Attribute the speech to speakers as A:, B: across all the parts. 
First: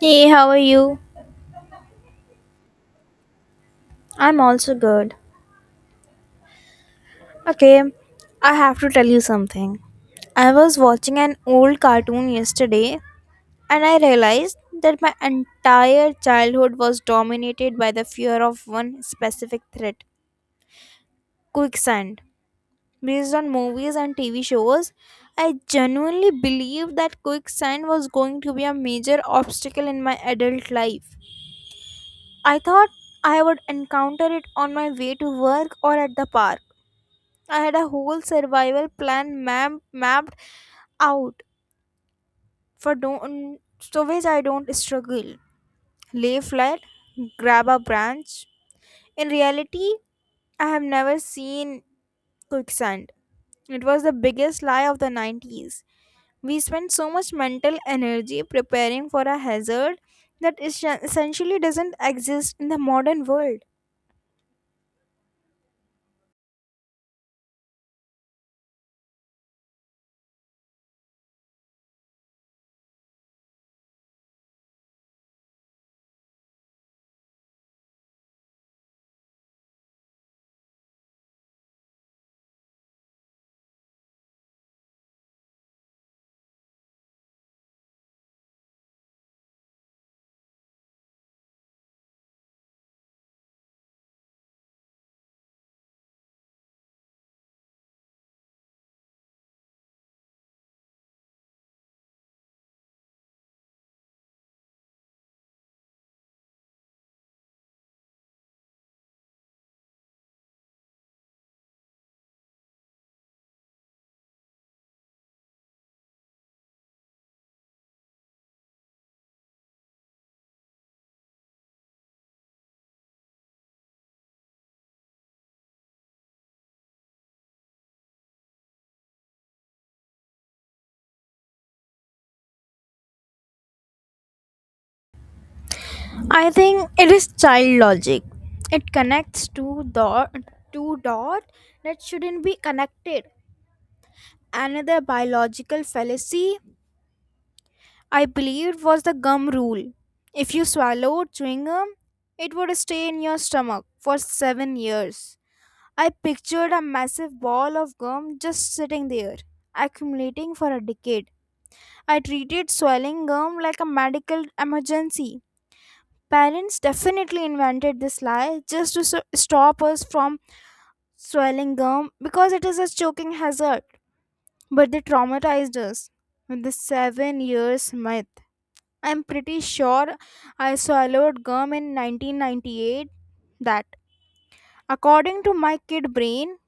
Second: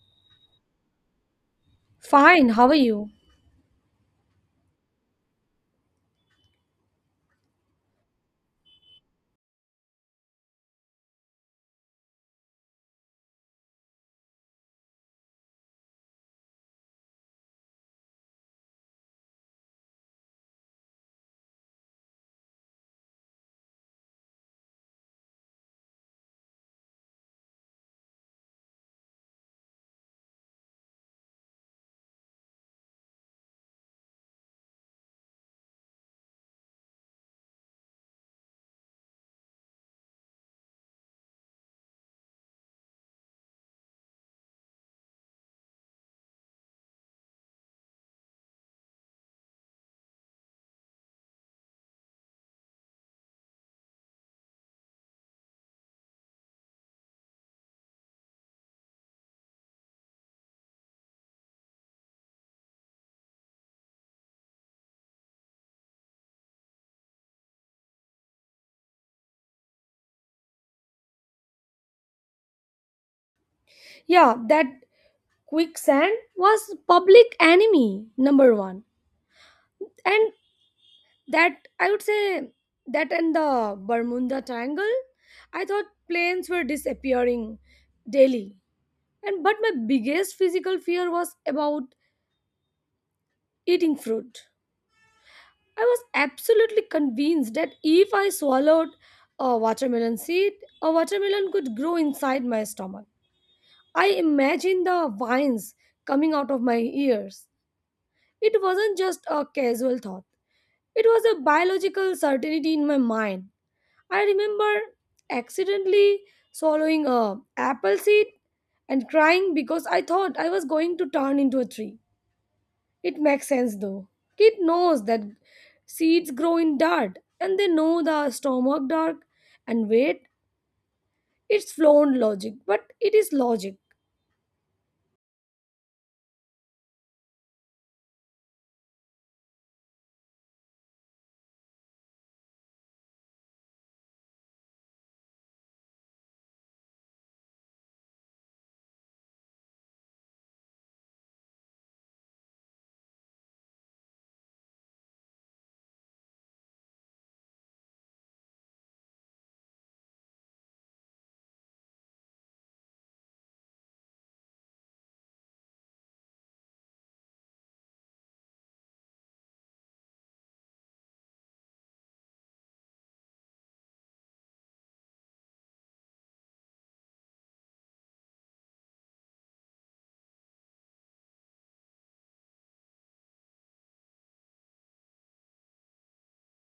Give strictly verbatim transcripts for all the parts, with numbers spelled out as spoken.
A: Hey, how are you?
B: Fine, how are you?
A: I'm also good. Okay, I have to tell you something. I was watching an old cartoon yesterday and I realized that my entire childhood was dominated by the fear of one specific threat quicksand. Based on movies and T V shows, I genuinely believed that quicksand was going to be a major obstacle in my adult life. I thought I would encounter it on my way to work or at the park. I had a whole survival plan map- mapped out for don't so which I don't struggle. Lay flat, grab a branch. In reality, I have never seen quicksand. It was the biggest lie of the nineties. We spent so much mental energy preparing for a hazard that is- essentially doesn't exist in the modern world.
B: Yeah, that quicksand was public enemy number one. And that, I would say, that and the Bermuda Triangle, I thought planes were disappearing daily. And but my biggest physical fear was about eating fruit. I was absolutely convinced that if I swallowed a watermelon seed, a watermelon could grow inside my stomach. I imagined the vines coming out of my ears. It wasn't just a casual thought, it was a biological certainty in my mind. I remember accidentally swallowing a apple seed and crying because I thought I was going to turn into a tree. It makes sense though. Kid knows that seeds grow in dirt and they know the stomach dark and weight. It's flown logic, but it is logic.
A: I think it is child logic. It connects two dot two dot that shouldn't be connected. Another biological fallacy I believed was the gum rule. If you swallowed chewing gum, it would stay in your stomach for seven years. I pictured a massive ball of gum just sitting there, accumulating for a decade. I treated swallowing gum like a medical emergency. Parents definitely invented this lie just to so- stop us from swallowing gum because it is a choking hazard. But they traumatized us with the seven years myth. I'm pretty sure I swallowed gum in nineteen ninety-eight that, according to my kid brain,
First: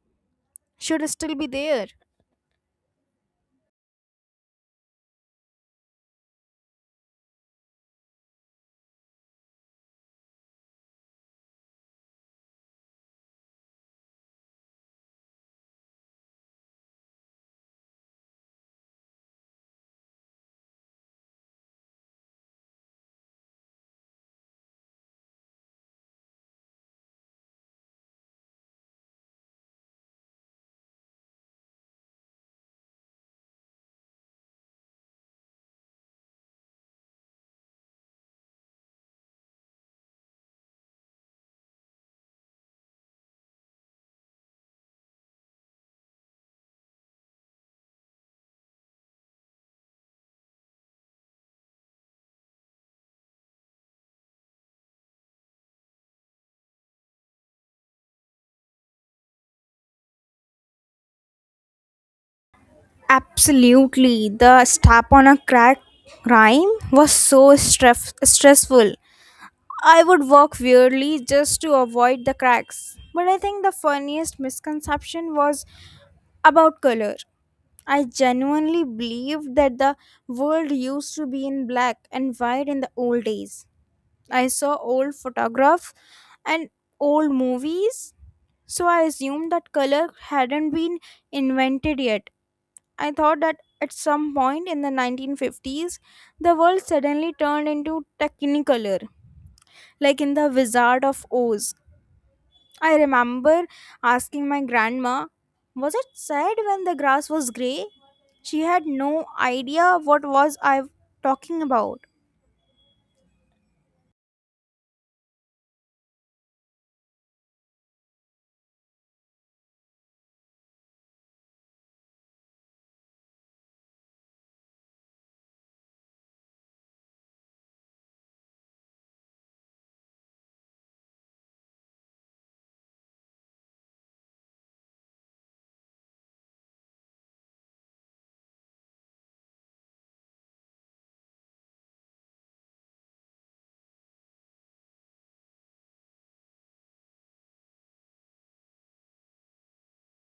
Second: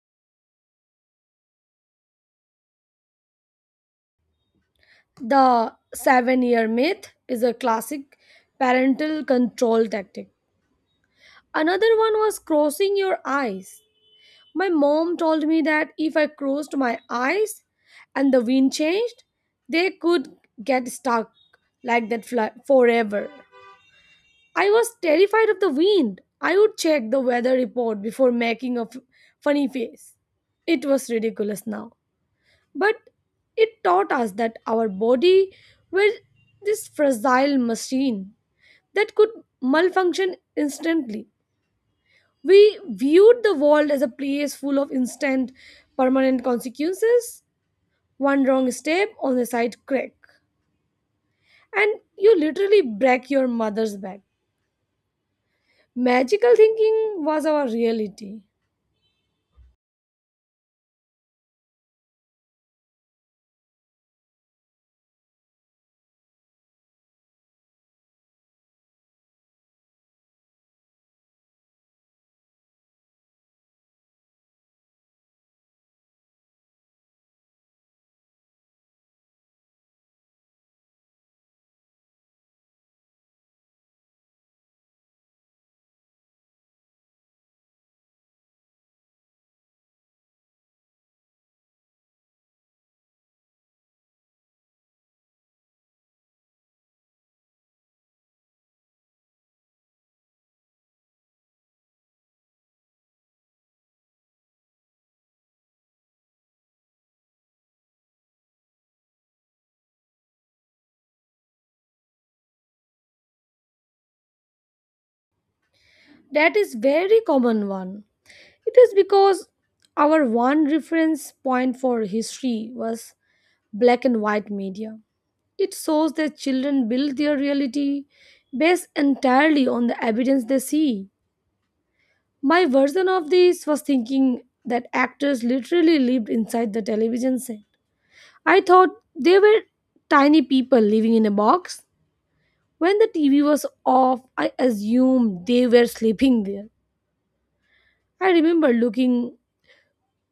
A: should still be there.
B: The seven year myth is a classic parental control tactic. Another one was crossing your eyes. My mom told me that if I crossed my eyes and the wind changed, they could get stuck like that fl- forever. I was terrified of the wind. I would check the weather report before making a f- funny face. It was ridiculous now. But it taught us that our body was this fragile machine that could malfunction instantly. We viewed the world as a place full of instant, permanent consequences. One wrong step on the side crack, and you literally break your mother's back. Magical thinking was our reality.
A: Absolutely. The step on a crack rhyme was so stress- stressful. I would walk weirdly just to avoid the cracks. But I think the funniest misconception was about color. I genuinely believed that the world used to be in black and white in the old days. I saw old photographs and old movies, so I assumed that color hadn't been invented yet. I thought that at some point in the nineteen fifties, the world suddenly turned into technicolor, like in The Wizard of Oz. I remember asking my grandma, was it sad when the grass was grey? She had no idea what was I talking about.
B: That is very common one. It is because our one reference point for history was black and white media. It shows that children build their reality based entirely on the evidence they see. My version of this was thinking that actors literally lived inside the television set. I thought they were tiny people living in a box. When the T V was off, I assumed they were sleeping there. I remember looking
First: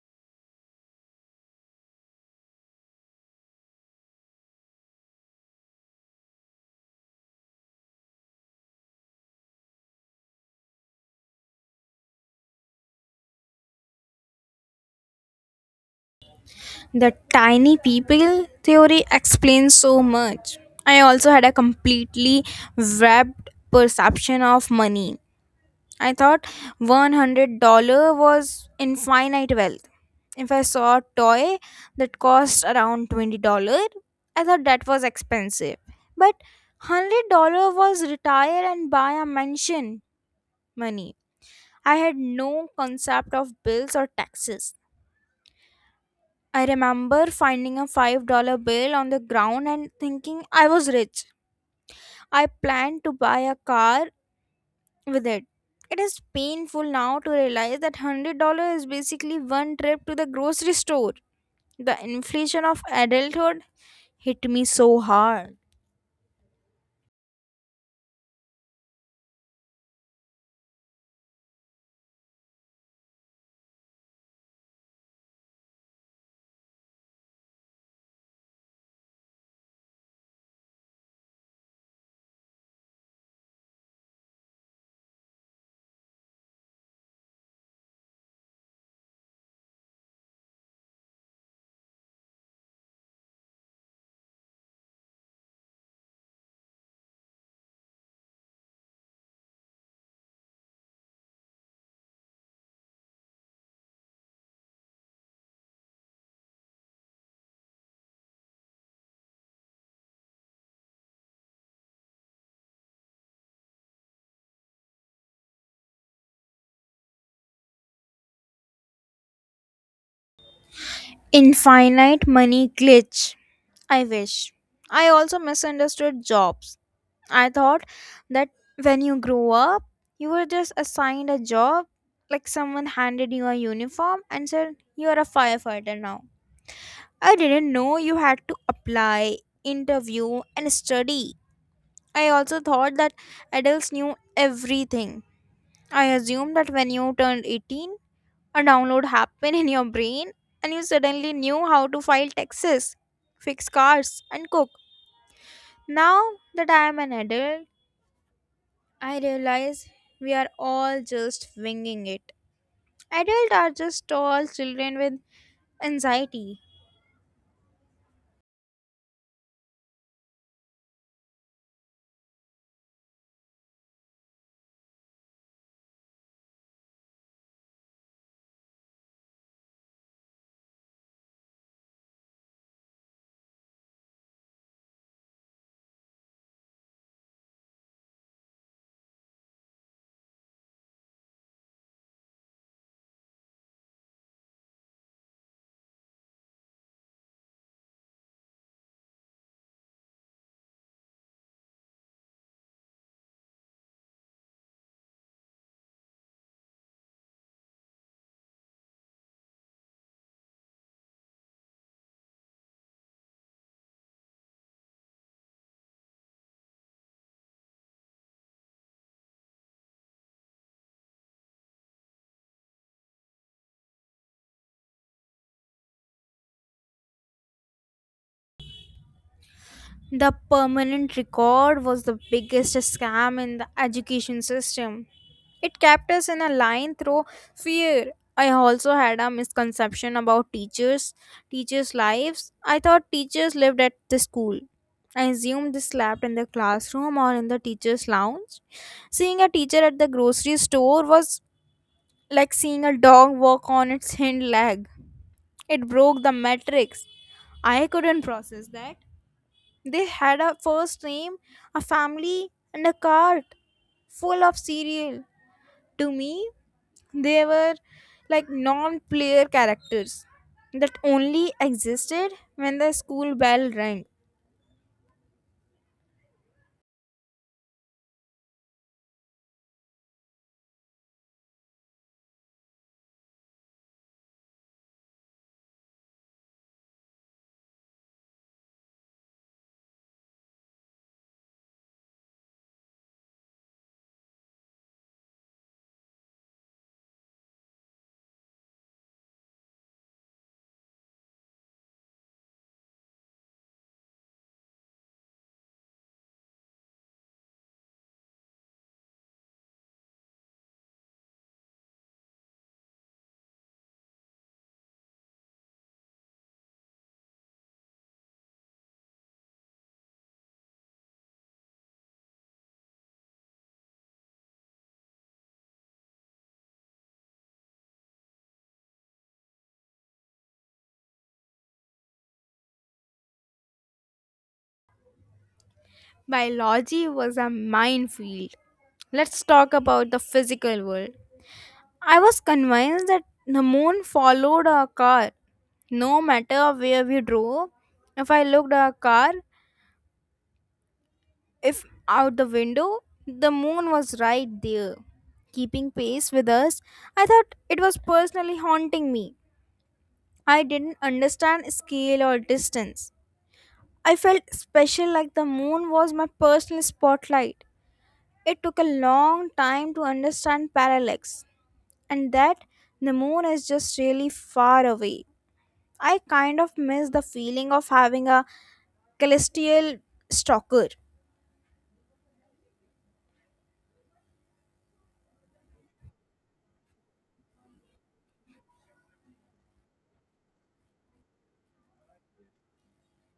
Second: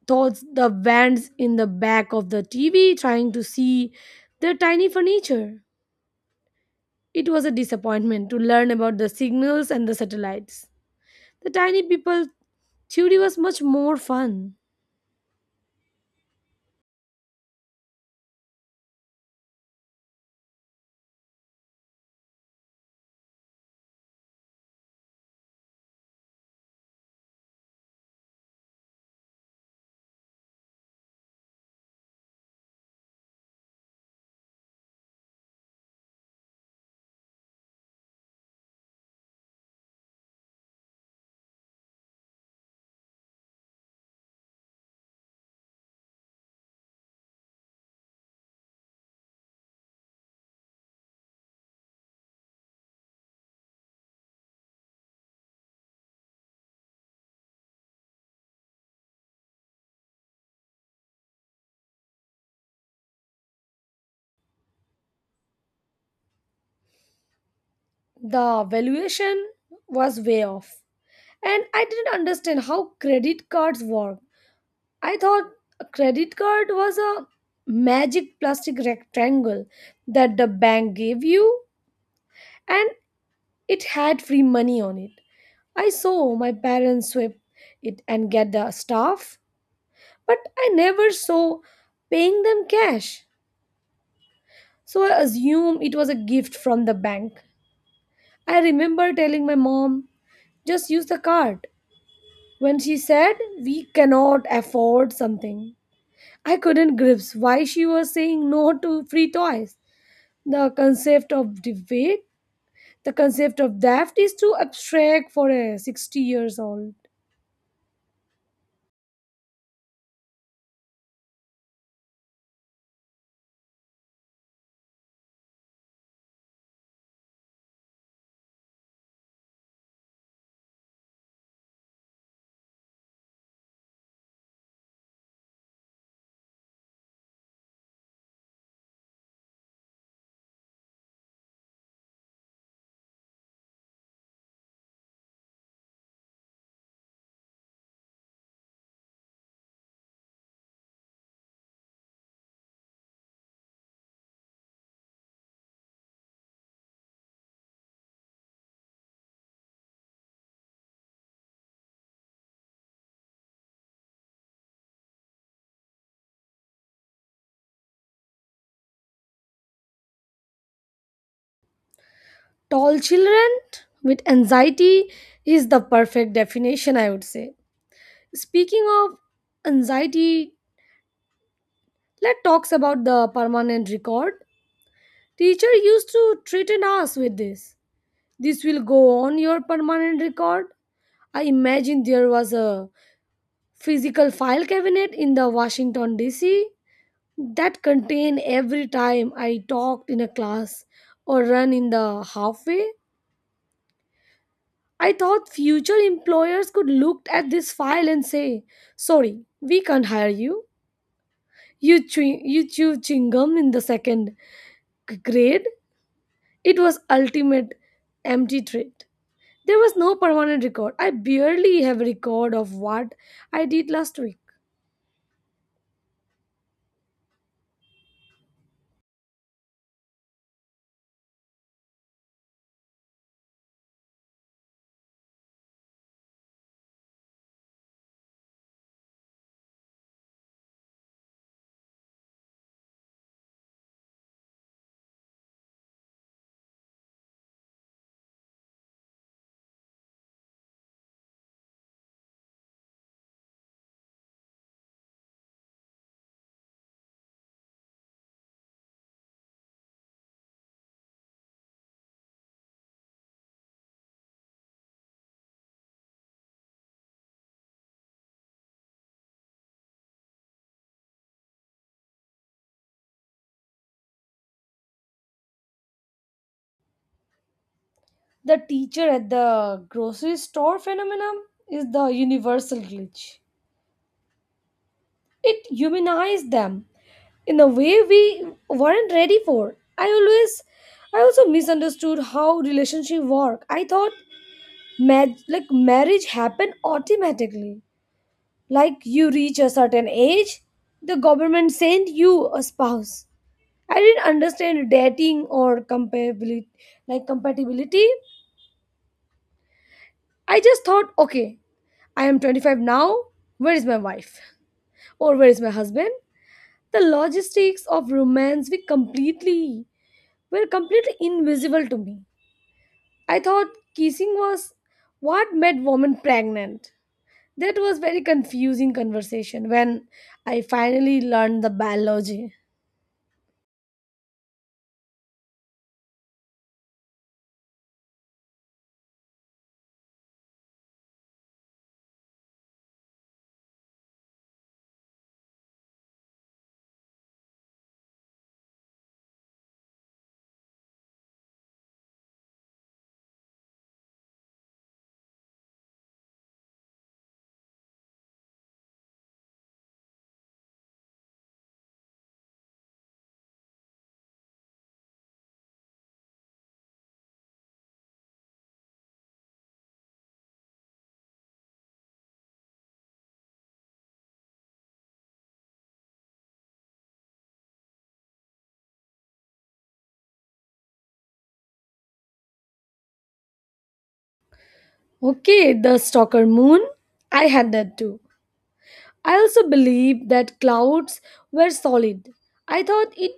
B: towards the vents in the back of the T V trying to see their tiny furniture. It was a disappointment to learn about the signals and the satellites. The tiny people theory was much more fun.
A: The tiny people theory explains so much. I also had a completely warped perception of money. I thought one hundred dollars was infinite wealth. If I saw a toy that cost around twenty dollar, I thought that was expensive. But one hundred dollar was retire and buy a mansion money. I had no concept of bills or taxes. I remember finding a five dollar bill on the ground and thinking I was rich. I planned to buy a car with it. It is painful now to realize that one hundred dollar is basically one trip to the grocery store. The inflation of adulthood hit me so hard.
B: The valuation was way off. And I didn't understand how credit cards work. I thought a credit card was a magic plastic rectangle that the bank gave you and it had free money on it. I saw my parents swipe it and get the stuff, but I never saw paying them cash. So I assumed it was a gift from the bank. I remember telling my mom, just use the card. When she said, we cannot afford something, I couldn't grasp why she was saying no to free toys. The concept of debate, the concept of theft is too abstract for a sixty years old.
A: Infinite money glitch. I wish. I also misunderstood jobs. I thought that when you grow up, you were just assigned a job, like someone handed you a uniform and said, "You're a firefighter now." I didn't know you had to apply, interview, and study. I also thought that adults knew everything. I assumed that when you turned eighteen, a download happened in your brain, and you suddenly knew how to file taxes, fix cars, and cook. Now that I am an adult, I realize we are all just winging it. Adults are just tall children with anxiety.
B: Tall children with anxiety is the perfect definition, I would say. Speaking of anxiety, let's talk about the permanent record. Teacher used to threaten us with this. This will go on your permanent record. I imagine there was a physical file cabinet in the Washington D C that contained every time I talked in a class or run in the halfway. I thought future employers could look at this file and say, "Sorry, we can't hire you. You chew, you chew chewing gum in the second g- grade." It was ultimate empty threat. There was no permanent record. I barely have a record of what I did last week.
A: The permanent record was the biggest scam in the education system. It kept us in a line through fear. I also had a misconception about teachers, teachers' lives. I thought teachers lived at the school. I assumed they slept in the classroom or in the teacher's lounge. Seeing a teacher at the grocery store was like seeing a dog walk on its hind leg. It broke the matrix. I couldn't process that. They had a first name, a family, and a cart full of cereal. To me, they were like non player characters that only existed when the school bell rang.
B: The teacher at the grocery store phenomenon is the universal glitch. It humanized them in a way we weren't ready for. I always, I also misunderstood how relationship work. I thought mag- like marriage happened automatically. Like you reach a certain age, the government sent you a spouse. I didn't understand dating or compatibility, like compatibility. I just thought, okay, I am twenty-five now. Where is my wife? Or where is my husband? The logistics of romance were completely were completely invisible to me. I thought kissing was what made women pregnant. That was very confusing conversation when I finally learned the biology.
A: Biology was a minefield. Let's talk about the physical world. I was convinced that the moon followed our car. No matter where we drove, if I looked at a car, if out the window, the moon was right there, keeping pace with us. I thought it was personally haunting me. I didn't understand scale or distance. I felt special like the moon was my personal spotlight. It took a long time to understand parallax and that the moon is just really far away. I kind of miss the feeling of having a celestial stalker.
B: Okay, the stalker moon. I had that too. I also believed that clouds were solid. I thought it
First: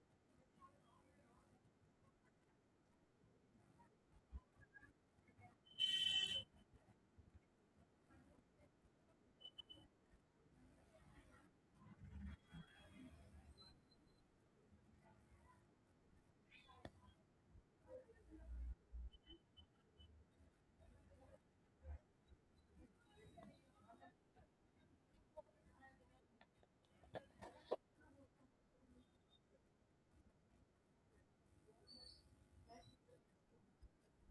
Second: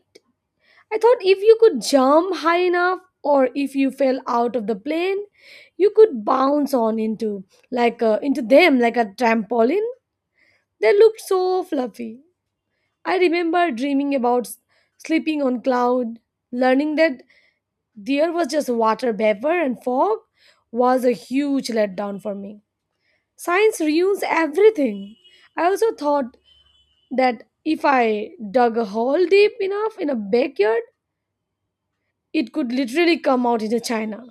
B: I thought if you could jump high enough or if you fell out of the plane, you could bounce on into like uh, into them like a trampoline. They looked so fluffy. I remember dreaming about s- sleeping on cloud, learning that there was just water vapor and fog was a huge letdown for me. Science ruins everything. I also thought that if I dug a hole deep enough in a backyard, it could literally come out into China.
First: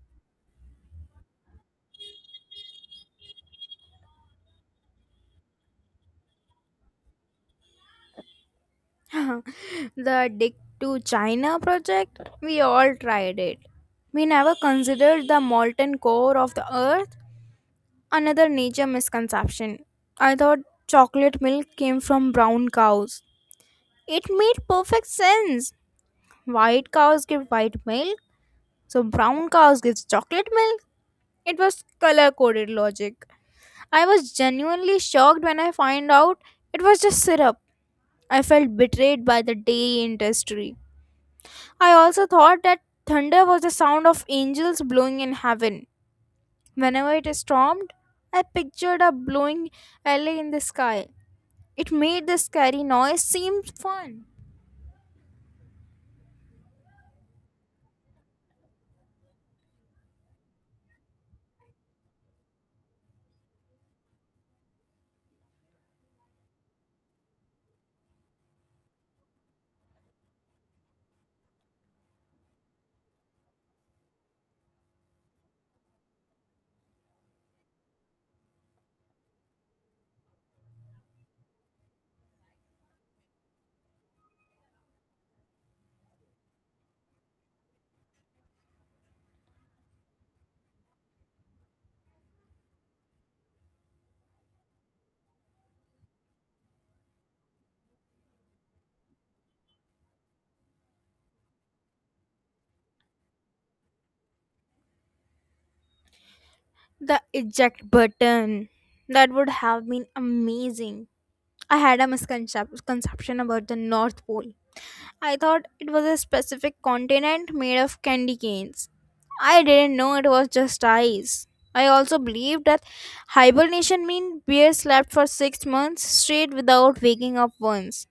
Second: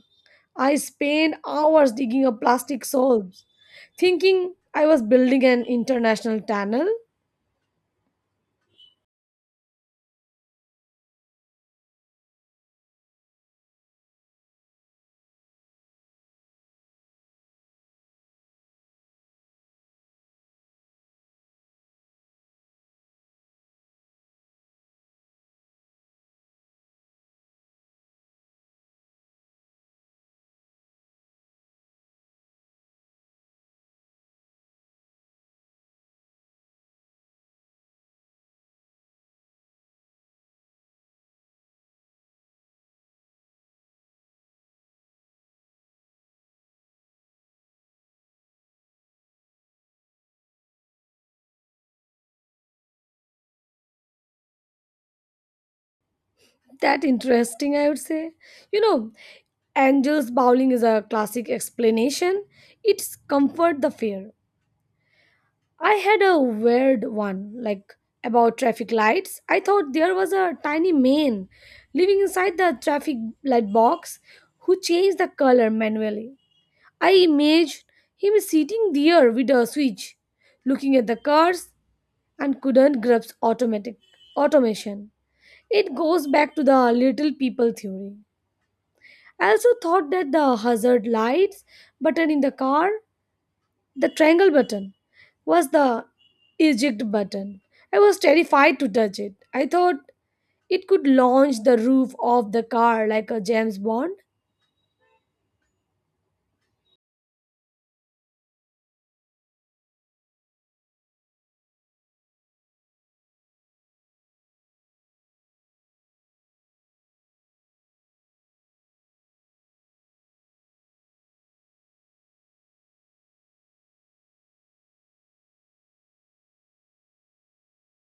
B: I spent hours digging up plastic soaps, thinking I was building an international tunnel.
A: The Dig to China project, we all tried it. We never considered the molten core of the earth. Another nature misconception. I thought chocolate milk came from brown cows. It made perfect sense. White cows give white milk, so brown cows gives chocolate milk. It was color coded logic. I was genuinely shocked when I find out it was just syrup. I felt betrayed by the dairy industry. I also thought that thunder was the sound of angels blowing in heaven. Whenever it stormed, I pictured a blowing alley in the sky. It made the scary noise seem fun.
B: That interesting, I would say. You know, angels bowling is a classic explanation. It's comfort the fear. I had a weird one, like about traffic lights. I thought there was a tiny man living inside the traffic light box who changed the color manually. I imagined him sitting there with a switch, looking at the cars and couldn't grasp automatic automation. It goes back to the little people theory. I also thought that the hazard lights button in the car, the triangle button, was the eject button. I was terrified to touch it. I thought it could launch the roof of the car like a James Bond.
A: The eject button. That would have been amazing. I had a misconception about the North Pole. I thought it was a specific continent made of candy canes. I didn't know it was just ice. I also believed that hibernation meant bears slept for six months straight without waking up once.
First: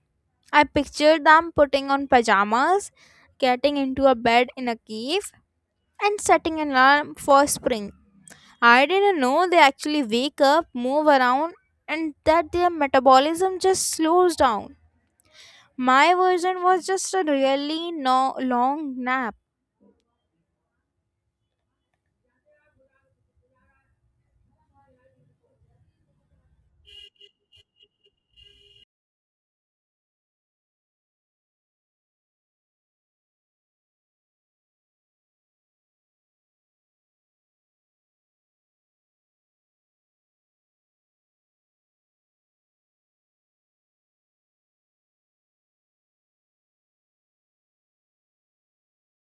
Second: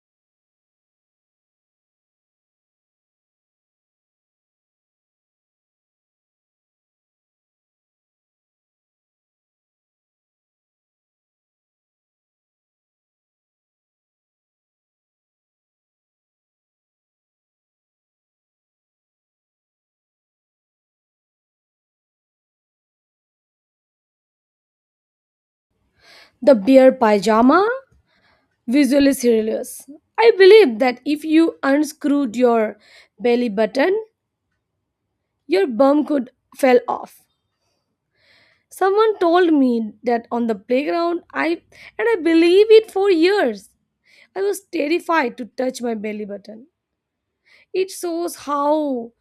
A: I pictured them putting on pajamas, getting into a bed in a cave, and setting an alarm for spring. I didn't know they actually wake up, move around, and that their metabolism just slows down. My version was just a really no- long nap.
B: The bear pajama visual is hilarious. I believe that if you unscrewed your belly button, your bum could fell off. Someone told me that on the playground, I and I believe it for years. I was terrified to touch my belly button. It shows how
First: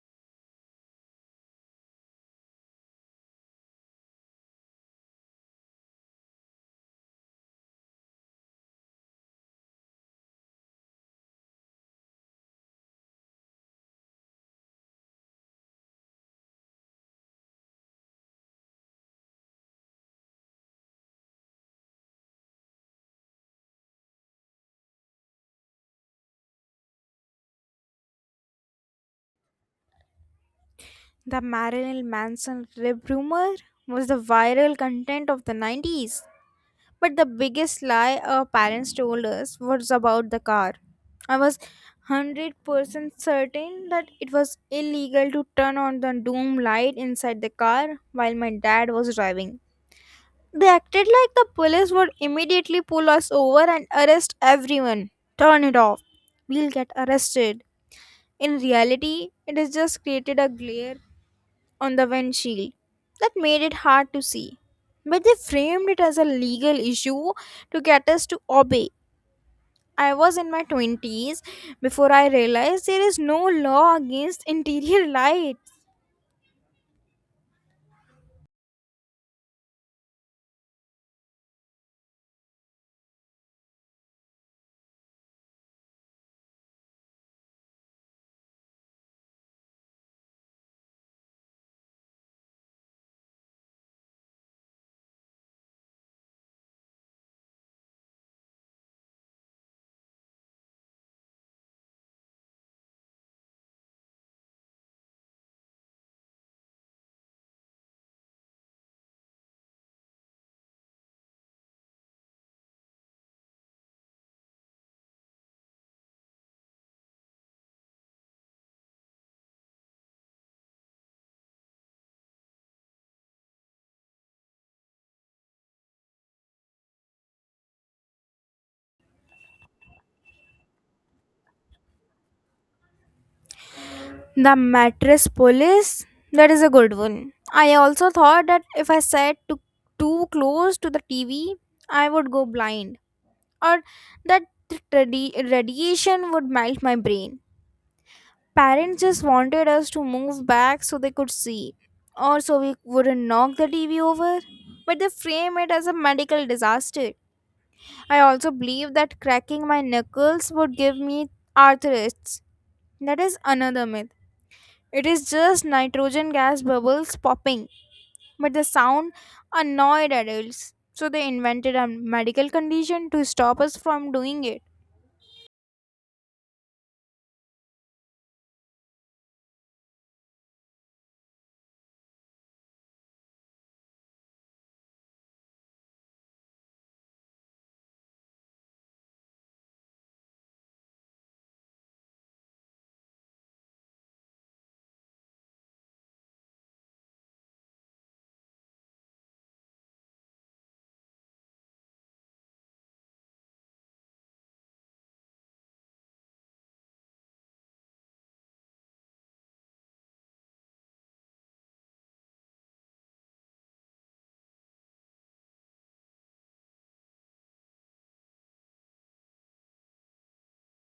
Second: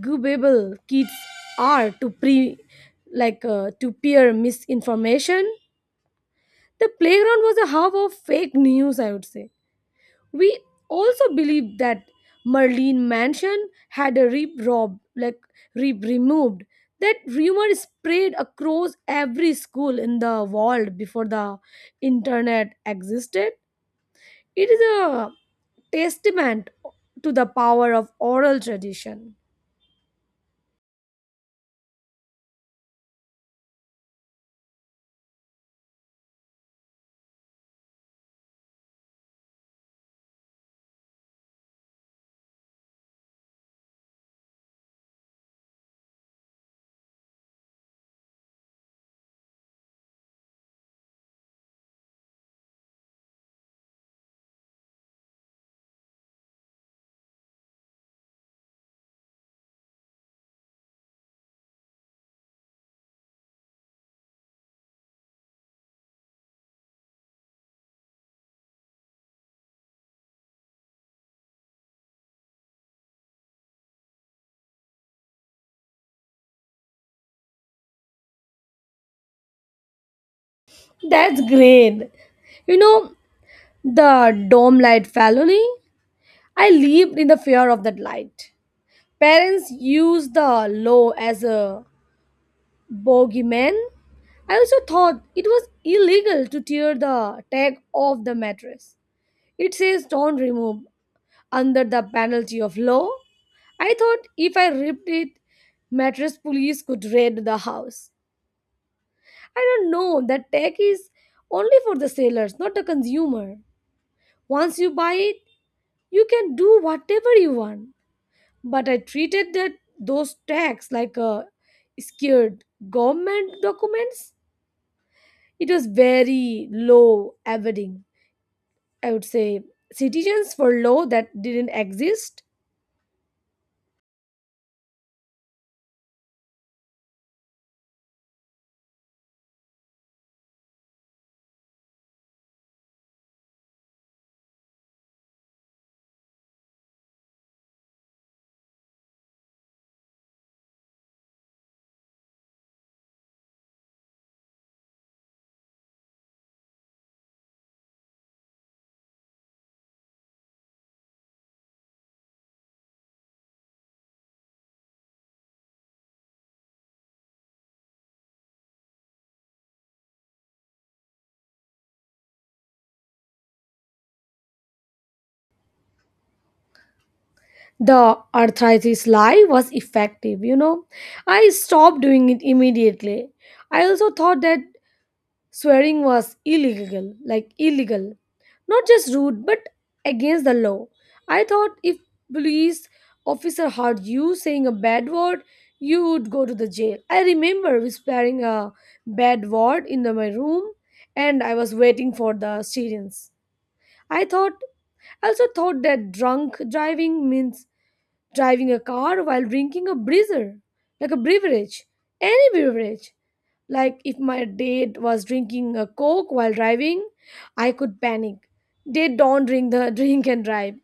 B: gullible kids are to pre, like uh, to peer misinformation. The playground was a hub of fake news, I would say. We also believe that Merlin Mansion had a rib rob like rib removed. That rumor spread across every school in the world before the internet existed. It is a testament to the power of oral tradition.
A: The Marilyn Manson rib rumor was the viral content of the nineties. But the biggest lie our parents told us was about the car. I was one hundred percent certain that it was illegal to turn on the doom light inside the car while my dad was driving. They acted like the police would immediately pull us over and arrest everyone. Turn it off. We'll get arrested. In reality, it has just created a glare on the windshield that made it hard to see. But they framed it as a legal issue to get us to obey. I was in my twenties before I realized there is no law against interior lights.
B: That's great. You know, the dome light felony? I lived in the fear of that light. Parents used the law as a Bogeyman. I also thought it was illegal to tear the tag off the mattress. It says don't remove under the penalty of law. I thought if I ripped it, mattress police could raid the house. I don't know that tag is only for the sellers, not the consumer. Once you buy it, you can do whatever you want. But I treated that those tags like a scared government documents. It was very low evading. I would say citizens for law that didn't exist.
A: The mattress police, that is a good one. I also thought that if I sat too, too close to the T V, I would go blind, or that radi- radiation would melt my brain. Parents just wanted us to move back so they could see, or so we wouldn't knock the T V over. But they frame it as a medical disaster. I also believe that cracking my knuckles would give me arthritis. That is another myth. It is just nitrogen gas bubbles popping, but the sound annoyed adults. So they invented a medical condition to stop us from doing it.
B: The arthritis lie was effective, you know. I stopped doing it immediately. I also thought that swearing was illegal, like illegal. Not just rude, but against the law. I thought if police officer heard you saying a bad word, you would go to the jail. I remember whispering a bad word in the- my room, and I was waiting for the students. I thought I also thought that drunk driving means driving a car while drinking a breezer, like a beverage, any beverage. Like if my date was drinking a coke while driving, I could panic. They don't drink the drink and drive.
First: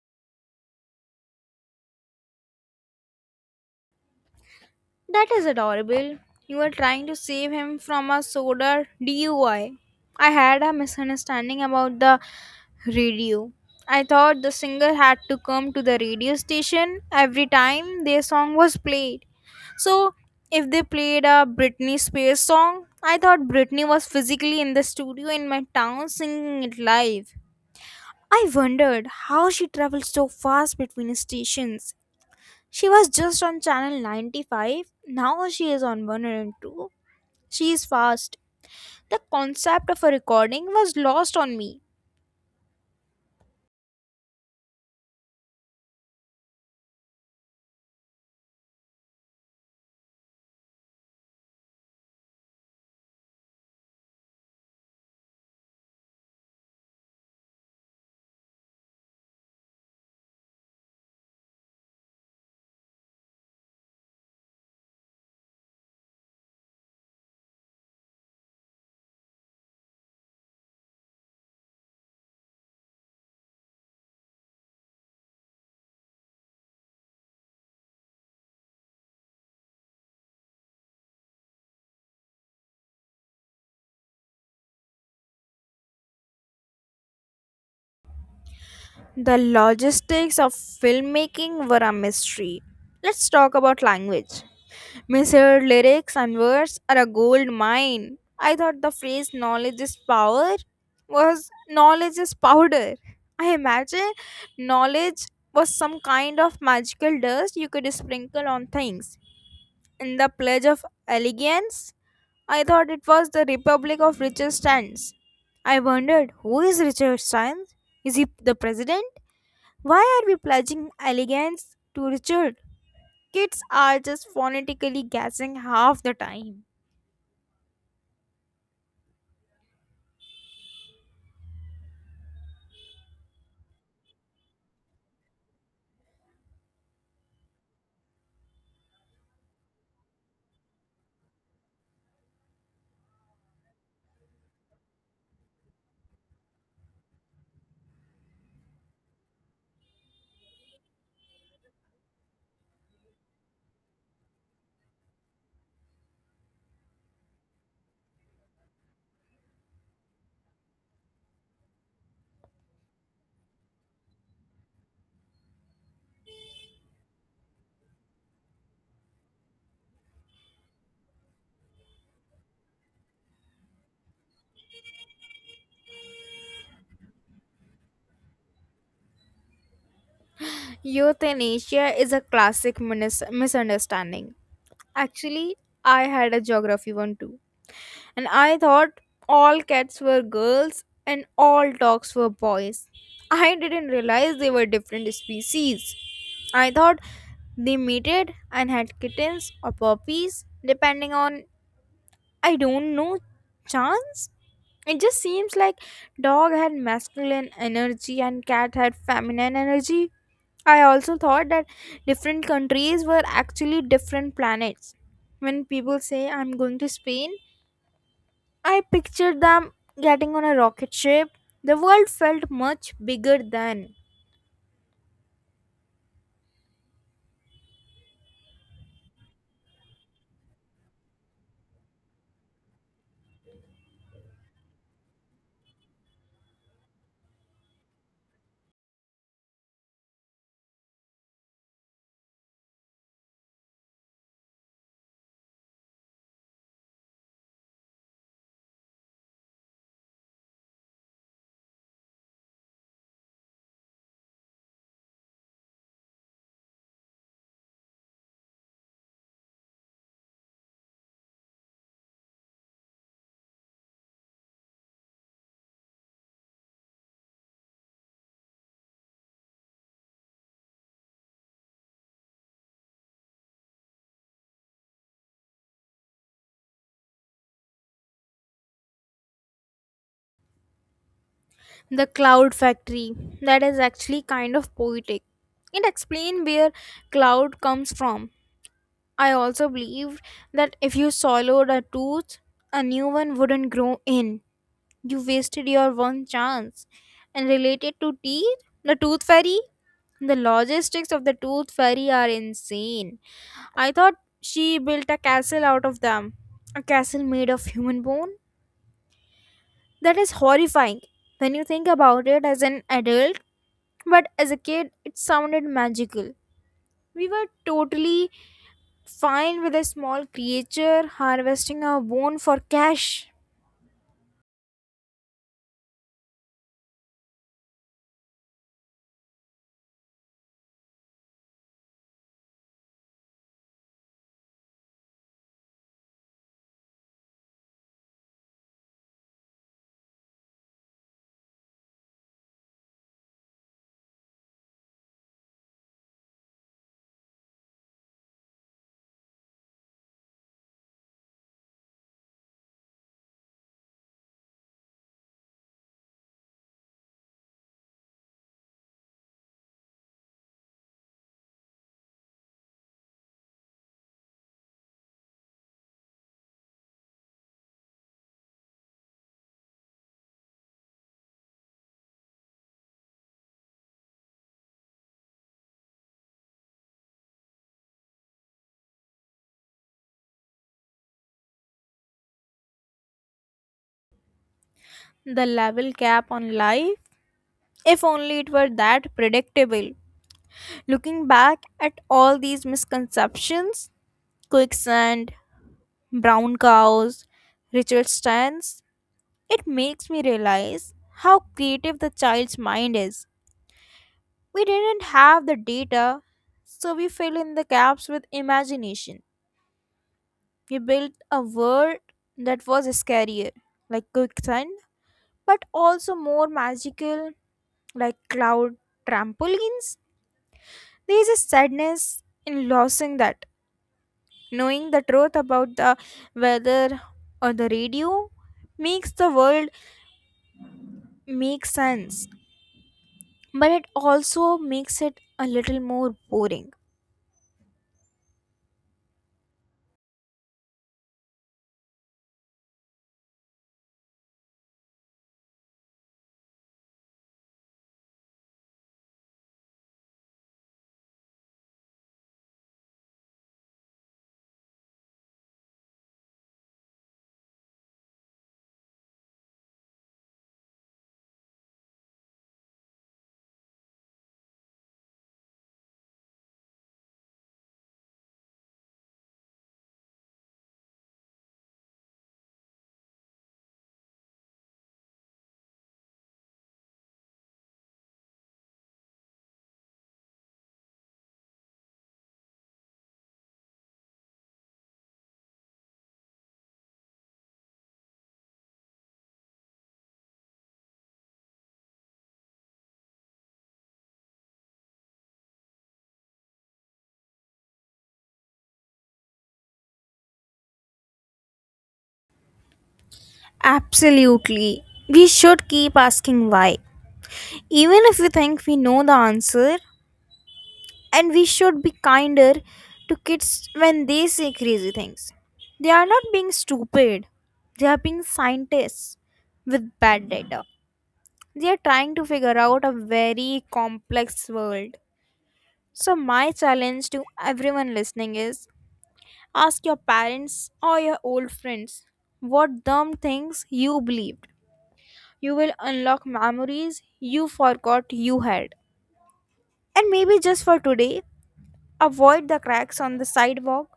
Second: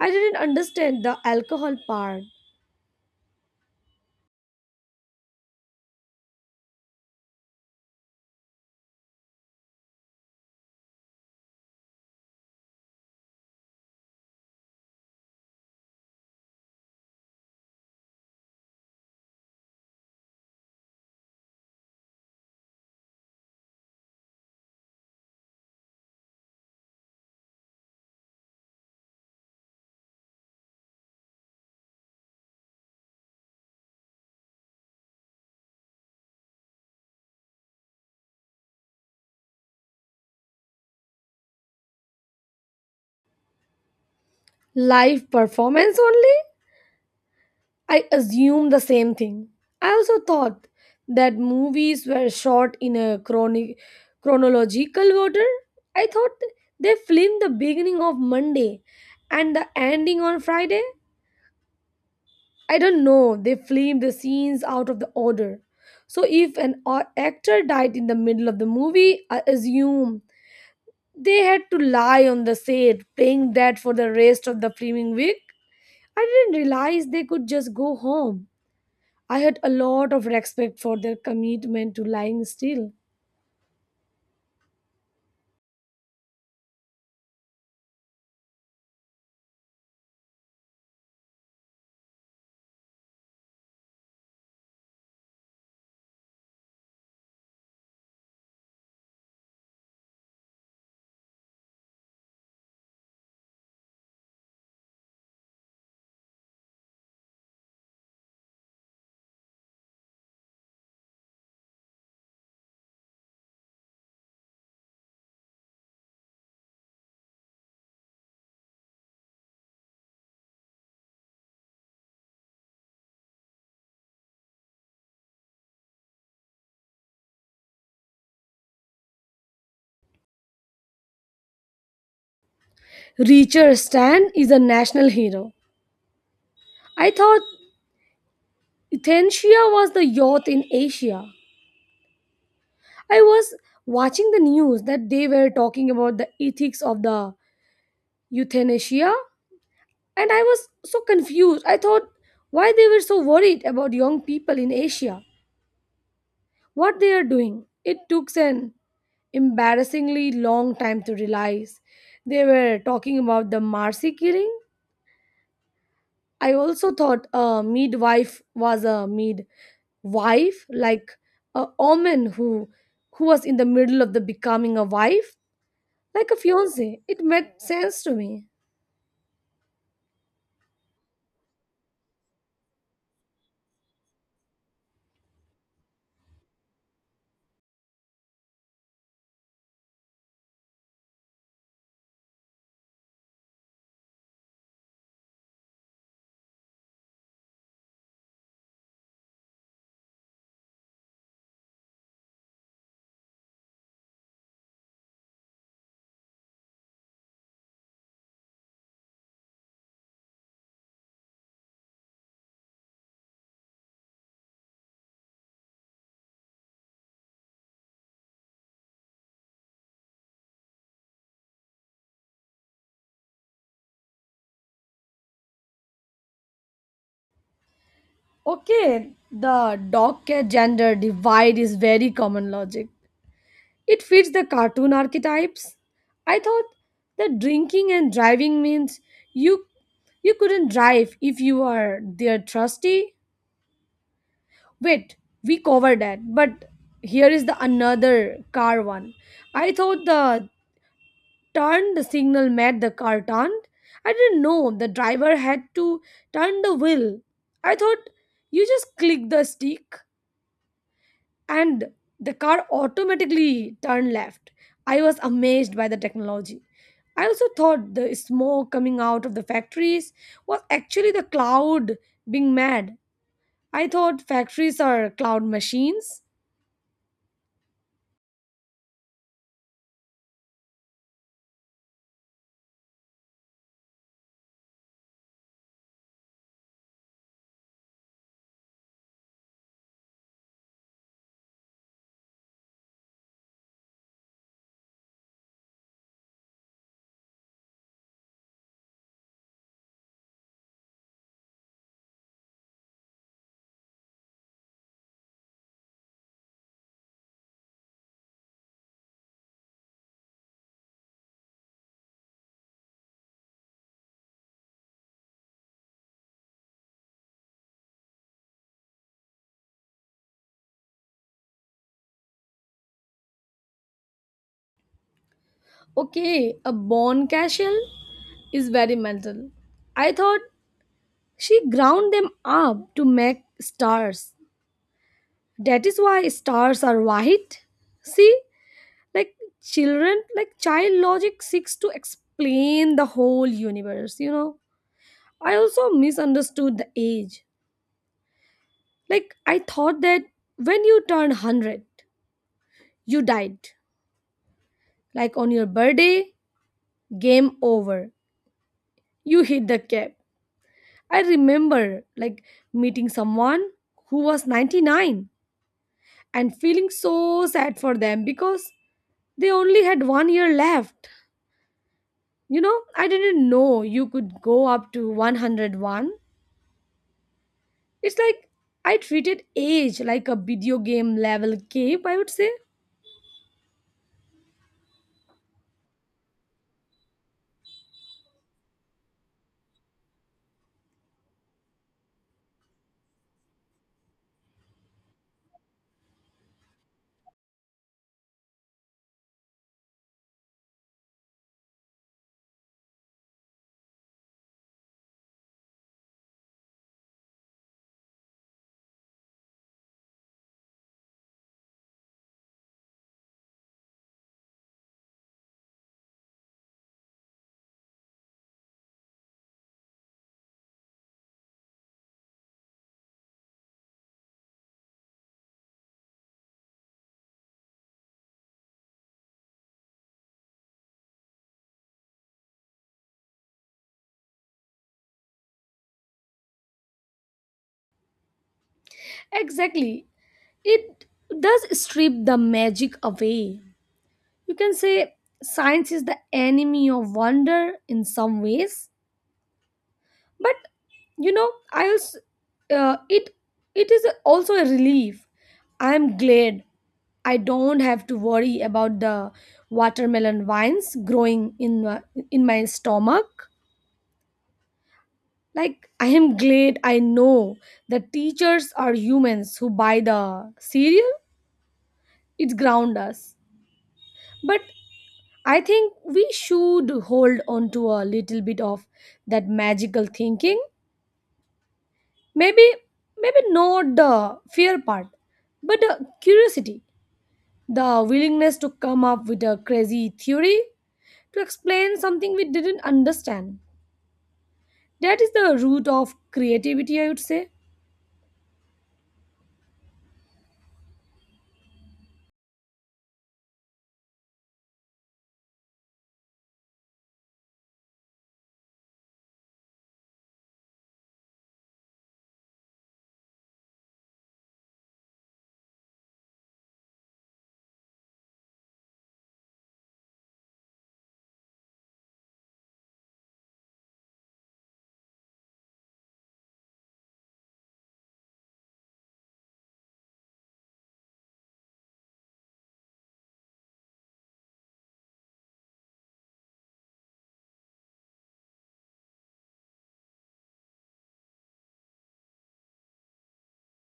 B: I didn't understand the alcohol part.
A: That is adorable. You were trying to save him from a soda D U I. I I had a misunderstanding about the radio. I thought the singer had to come to the radio station every time their song was played. So if they played a Britney Spears song, I thought Britney was physically in the studio in my town singing it live. I wondered how she traveled so fast between stations. She was just on channel ninety-five, now she is on one hundred two. She is fast. The concept of a recording was lost on me.
B: Live performance only? I assumed the same thing. I also thought that movies were shot in a chroni- chronological order. I thought they filmed the beginning of Monday and the ending on Friday. I don't know, they filmed the scenes out of the order. So if an o- actor died in the middle of the movie, I assume they had to lie on the set playing that for the rest of the filming week. I didn't realize they could just go home. I had a lot of respect for their commitment to lying still.
A: The logistics of filmmaking were a mystery. Let's talk about language. Miss her lyrics and words are a gold mine. I thought the phrase knowledge is power was knowledge is powder. I imagine knowledge was some kind of magical dust you could sprinkle on things. In the Pledge of Allegiance, I thought it was the Republic of Richard Stans. I wondered, who is Richard Stans? Is he the president? Why are we pledging allegiance to Richard? Kids are just phonetically guessing half the time.
B: Richard Stan is a national hero. I thought Ethiopia was the yacht in Asia. I was watching the news that they were talking about the ethics of the euthanasia, and I was so confused. I thought, why they were so worried about young people in Asia, what they are doing. It took an embarrassingly long time to realize they were talking about the marcy killing. I also thought a midwife was a midwife, like a woman who who was in the middle of the becoming a wife, like a fiance. It made sense to me.
A: Euthanasia is a classic minis- misunderstanding. Actually, I had a geography one too. And I thought all cats were girls and all dogs were boys. I didn't realize they were different species. I thought they mated and had kittens or puppies, depending on, I don't know, chance? It just seems like dog had masculine energy and cat had feminine energy. I also thought that different countries were actually different planets. When people say I'm going to Spain, I pictured them getting on a rocket ship. The world felt much bigger than
B: Okay, the dog care gender divide is very common logic. It fits the cartoon archetypes. I thought that drinking and driving means you you couldn't drive if you are their trustee. Wait, we covered that, but here is the another car one. I thought the turn the signal met the car turned. I didn't know the driver had to turn the wheel. I thought you just click the stick, and the car automatically turned left. I was amazed by the technology. I also thought the smoke coming out of the factories was actually the cloud being mad. I thought factories are cloud machines.
A: the cloud factory. That is actually kind of poetic. It explained where cloud comes from. I also believed that if you swallowed a tooth, a new one wouldn't grow in. You wasted your one chance. And related to teeth, the tooth fairy, the logistics of the tooth fairy are insane. I thought she built a castle out of them, a castle made of human bone. That is horrifying when you think about it as an adult, but as a kid, it sounded magical. We were totally fine with a small creature harvesting a bone for cash.
B: Okay, a born casual is very mental. I thought she ground them up to make stars. That is why stars are white. See, like children, like child logic seeks to explain the whole universe, you know. I also misunderstood the age. Like, I thought that when you turned one hundred, you died, like on your birthday. Game over. You hit the cap. I remember, like, meeting someone who was ninety-nine and feeling so sad for them because they only had one year left, you know. I didn't know you could go up to one hundred one. It's like I treated age like a video game level cape, I would say.
A: The level cap on life, if only it were that predictable. Looking back at all these misconceptions, quicksand, brown cows, ritual stands, it makes me realize how creative the child's mind is. We didn't have the data, so we fill in the gaps with imagination. We built a world that was scarier, like quicksand, but also more magical, like cloud trampolines. There is a sadness in losing that. Knowing the truth about the weather or the radio makes the world make sense, but it also makes it a little more boring.
B: Exactly. It does strip the magic away. You can say science is the enemy of wonder in some ways, but you know, I also, uh, it it is also a relief. I am glad I don't have to worry about the watermelon vines growing in my, in my stomach. Like, I am glad I know that teachers are humans who buy the cereal, it ground us. But I think we should hold on to a little bit of that magical thinking. Maybe, maybe not the fear part, but the curiosity, the willingness to come up with a crazy theory to explain something we didn't understand. That is the root of creativity, I would say.
A: Absolutely. We should keep asking why, even if we think we know the answer, and we should be kinder to kids when they say crazy things. They are not being stupid, they are being scientists with bad data. They are trying to figure out a very complex world. So, my challenge to everyone listening is ask your parents or your old friends what dumb things you believed. You will unlock memories you forgot you had. And maybe just for today, avoid the cracks on the sidewalk.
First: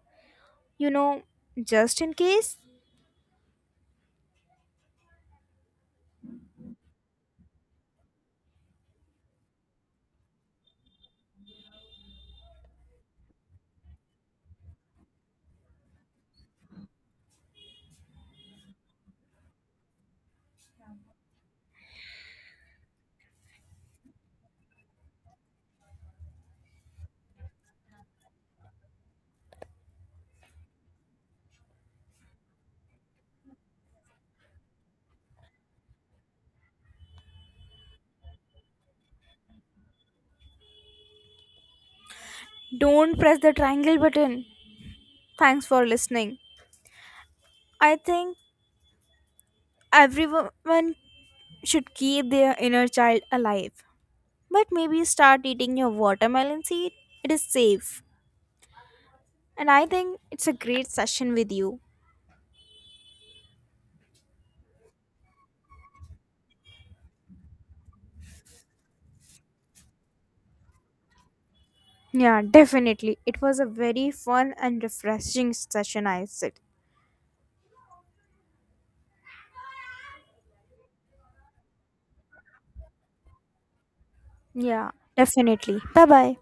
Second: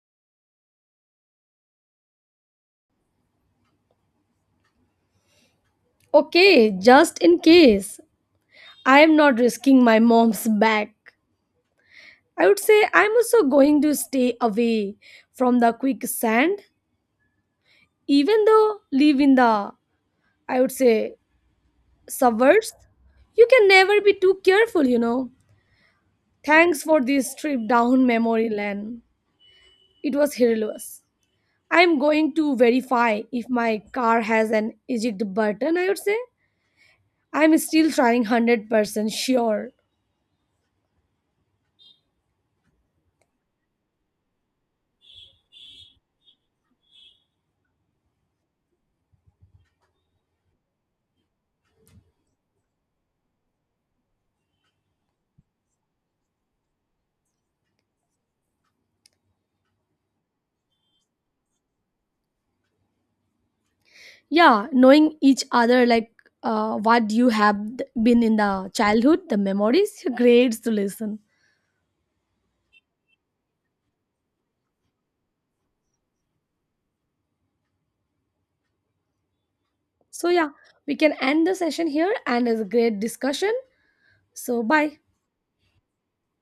A: You know, just in case,
B: Okay, just in case, I am not risking my mom's back. I would say I'm also going to stay away from the quicksand, even though live in the, I would say, suburbs. You can never be too careful, you know. Thanks for this trip down memory lane. It was hilarious. I'm going to verify if my car has an eject button, I would say. I'm still trying one hundred percent sure.
A: don't press the triangle button. Thanks for listening. I think everyone should keep their inner child alive. But maybe start eating your watermelon seed. It is safe. And I think it's a great session with you.
B: Yeah, knowing each other, like uh, what you have th- been in the childhood the memories grades to listen.
A: Yeah, definitely. It was a very fun and refreshing session, I said.
B: So yeah, we can end the session here, and it's a great discussion. So
A: Yeah,
B: bye.
A: definitely. Bye bye.